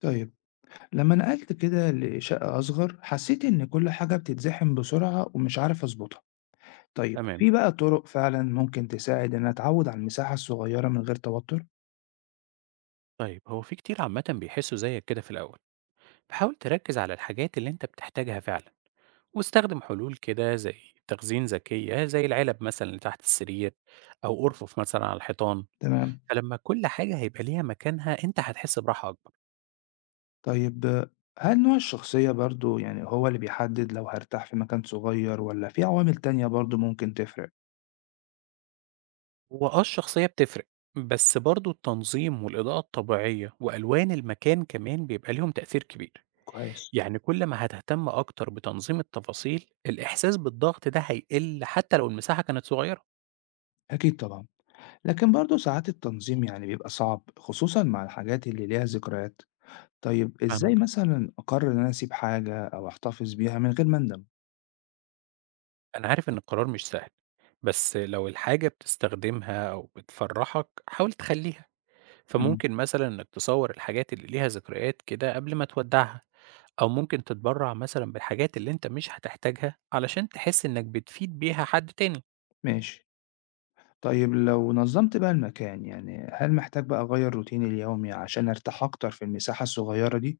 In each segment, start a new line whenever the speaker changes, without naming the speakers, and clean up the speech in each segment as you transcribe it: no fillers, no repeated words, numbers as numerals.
طيب، لما نقلت كده لشقة أصغر حسيت إن كل حاجة بتتزحم بسرعة ومش عارف أظبطها. طيب
تمام.
في بقى طرق فعلا ممكن تساعد إن أتعود على المساحة الصغيرة من غير توتر؟
طيب هو في كتير عامة بيحسوا زيك كده في الأول، فحاول تركز على الحاجات اللي أنت بتحتاجها فعلا، واستخدم حلول كده زي تخزين ذكية زي العلب مثلا اللي تحت السرير، أو أرفف مثلا على الحيطان.
تمام.
فلما كل حاجة هيبقى ليها مكانها أنت هتحس براحة أكبر.
طيب هل نوع الشخصية برضو يعني هو اللي بيحدد لو هرتاح في مكان صغير ولا في عوامل تانية برضو ممكن تفرق؟
وأه الشخصية بتفرق، بس برضو التنظيم والإضاءة الطبيعية وألوان المكان كمان بيبقى ليهم تأثير كبير.
كويس.
يعني كل ما هتهتم أكتر بتنظيم التفاصيل الإحساس بالضغط ده هيقل حتى لو المساحة كانت صغيرة.
أكيد طبعا. لكن برضو ساعات التنظيم يعني بيبقى صعب خصوصا مع الحاجات اللي ليها ذكريات. طيب إزاي
فاهمك.
مثلا أقرر إن أنا أسيب حاجة أو أحتفظ بيها من غير ما أندم؟
أنا عارف إن القرار مش سهل، بس لو الحاجة بتستخدمها أو بتفرّحك حاول تخلّيها،
إمم،
فممكن مثلًا إنك تصوّر الحاجات اللي ليها ذكريات كده قبل ما تودّعها، أو ممكن تتبرّع مثلًا بالحاجات اللي أنت مش هتحتاجها علشان تحس إنك بتفيد بيها حد تاني.
ماشي. طيب لو نظّمت بقى المكان، يعني هل محتاج بقى أغيّر روتيني اليومي عشان أرتاح أكتر في المساحة الصغيّرة دي؟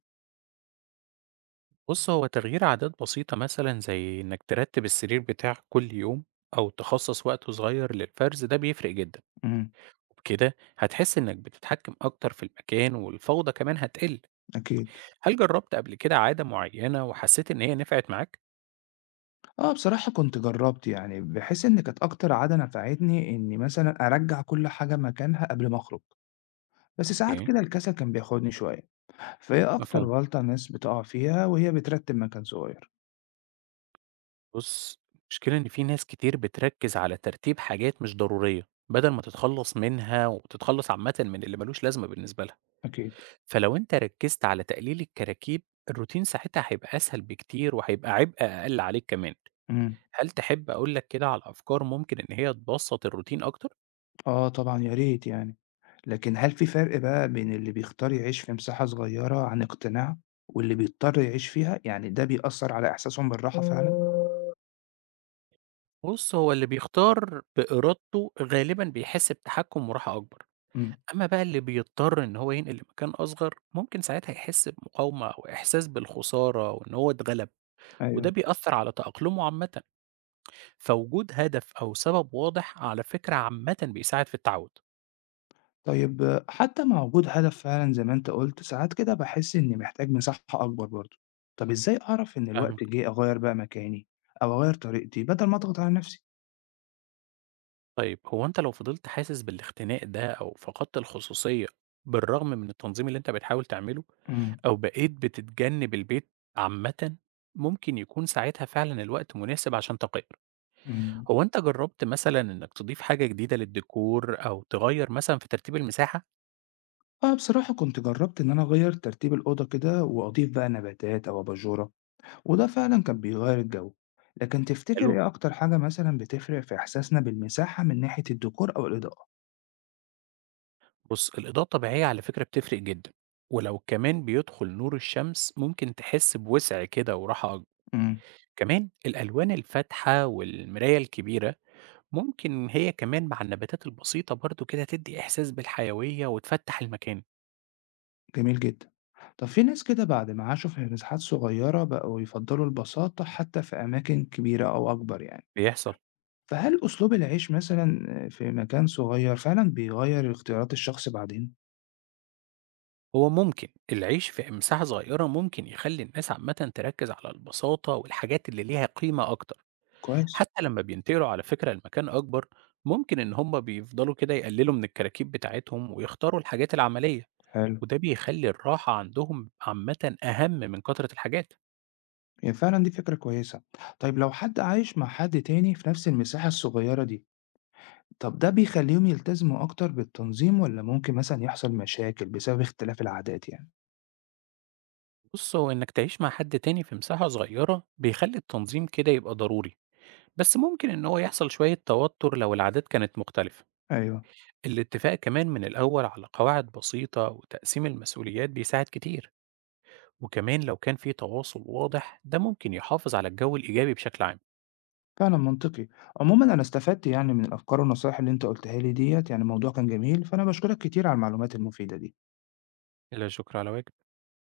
بُص، هو تغيير عادات بسيطة مثلًا زي إنك ترتّب السرير بتاعك كل يوم أو تخصّص وقت صغير للفرز ده بيفرق جدًا،
إمم،
وبكده هتحس إنك بتتحكم أكتر في المكان والفوضى كمان هتقل.
أكيد.
هل جرّبت قبل كده عادة معيّنة وحسّيت إن هي نفعت معاك؟
آه، بصراحة كنت جرّبت يعني، بحيث إن كانت أكتر عادة نفعتني إني مثلًا أرجّع كل حاجة مكانها قبل ما أخرج، بس ساعات
أوكي،
كده الكسل كان بياخدني شوية. فإيه أكتر
مفهوم.
غلطة الناس بتقع فيها وهي بترتّب مكان صغيّر؟
بُص، المشكلة إن في ناس كتير بتركّز على ترتيب حاجات مش ضرورية، بدل ما تتخلّص منها وتتخلّص عامةً من اللي ما لوش لازمة بالنسبة لها.
أكيد.
فلو أنت ركّزت على تقليل الكراكيب، الروتين ساعتها هيبقى أسهل بكتير وهيبقى عبء أقل عليك كمان.
إمم.
هل تحب أقول لك كده على أفكار ممكن إن هي تبسّط الروتين أكتر؟
آه طبعًا، يا ريت يعني. لكن هل في فرق بقى بين اللي بيختار يعيش في مساحة صغيرة عن اقتناع، واللي بيضطر يعيش فيها؟ يعني ده بيأثّر على إحساسهم بالراحة فعلًا؟
بُص، هو اللي بيختار بإرادته غالبًا بيحس بتحكُّم وراحة أكبر.
إمم،
أما بقى اللي بيضطر إن هو ينقل لمكان أصغر، ممكن ساعتها يحس بمقاومة أو إحساس بالخسارة وإن هو اتغلب، وده
أيوه.
بيأثر على تأقلمه عامةً، فوجود هدف أو سبب واضح على فكرة عامةً بيساعد في التعود.
طيب آه، حتى مع وجود هدف فعلًا زي ما أنت قُلت، ساعات كده باحس إني محتاج مساحة أكبر برضه. طب إزاي أعرف إن الوقت
فاهمك.
جِه أغيّر بقى مكاني أو أغيّر طريقتي بدل ما أضغط على نفسي؟
طيب هو أنت لو فضلت حاسس بالاختناق ده أو فقدت الخصوصية بالرغم من التنظيم اللي أنت بتحاول تعمله،
إمم،
أو بقيت بتتجنب البيت عامةً، ممكن يكون ساعتها فعلًا الوقت مناسب عشان تقل.
إمم.
هو أنت جرّبت مثلًا إنك تضيف حاجة جديدة للديكور أو تغيّر مثلًا في ترتيب المساحة؟
آه، بصراحة كنت جرّبت إن أنا أغيّر ترتيب الأوضة كده وأضيف بقى نباتات أو أباجورة وده فعلا كان بيغير الجو. لكن تفتكر
حلو.
ايه اكتر حاجة مثلا بتفرق في احساسنا بالمساحة من ناحية الديكور او الاضاءة؟
بُص، الإضاءة الطبيعية على فكرة بتفرق جدًا، ولو كمان بيدخل نور الشمس ممكن تحس بوسع كده وراحة أكبر.
امم.
كمان الألوان الفاتحة والمراية الكبيرة ممكن هي كمان مع النباتات البسيطة برضه كده تدّي إحساس بالحيوية وتفتح المكان.
جميل جدا. طب في ناس كده بعد ما عاشوا في مساحات صغيرة بقوا يفضلوا البساطة حتى في أماكن كبيرة أو أكبر يعني،
بيحصل.
فهل أسلوب العيش مثلا في مكان صغير فعلا بيغير اختيارات الشخص بعدين؟
هو ممكن العيش في مساحة صغيرة ممكن يخلّي الناس عامةً تركّز على البساطة والحاجات اللي ليها قيمة أكتر.
كويس.
حتى لمّا بينتقلوا على فكرة لمكان أكبر، ممكن إن هم بيفضلوا كده يقللوا من الكراكيب بتاعتهم ويختاروا الحاجات العملية،
حلو.
وده بيخلّي الراحة عندهم عامةً أهم من كترة الحاجات.
هي فعلا دي فكرة كويسة. طيب لو حد عايش مع حد تاني في نفس المساحة الصغيرة دي، طب ده بيخلّيهم يلتزموا أكتر بالتنظيم والّا ممكن مثلًا يحصل مشاكل بسبب اختلاف العادات يعني؟
بُص، هو إنك تعيش مع حد تاني في مساحة صغيرة بيخلّي التنظيم كده يبقى ضروري، بس ممكن إن هو يحصل شوية توتر لو العادات كانت مختلفة.
أيوه،
الاتفاق كمان من الأول على قواعد بسيطة وتقسيم المسؤوليات بيساعد كتير، وكمان لو كان في تواصل واضح، ده ممكن يحافظ على الجو الإيجابي بشكل عام.
فعلًا منطقي. عمومًا أنا استفدت يعني من الأفكار والنصايح اللي أنت قُلتها لي ديّة، يعني الموضوع كان جميل، فأنا باشكرك كتير على المعلومات المفيدة دي.
لا شكر على واجب.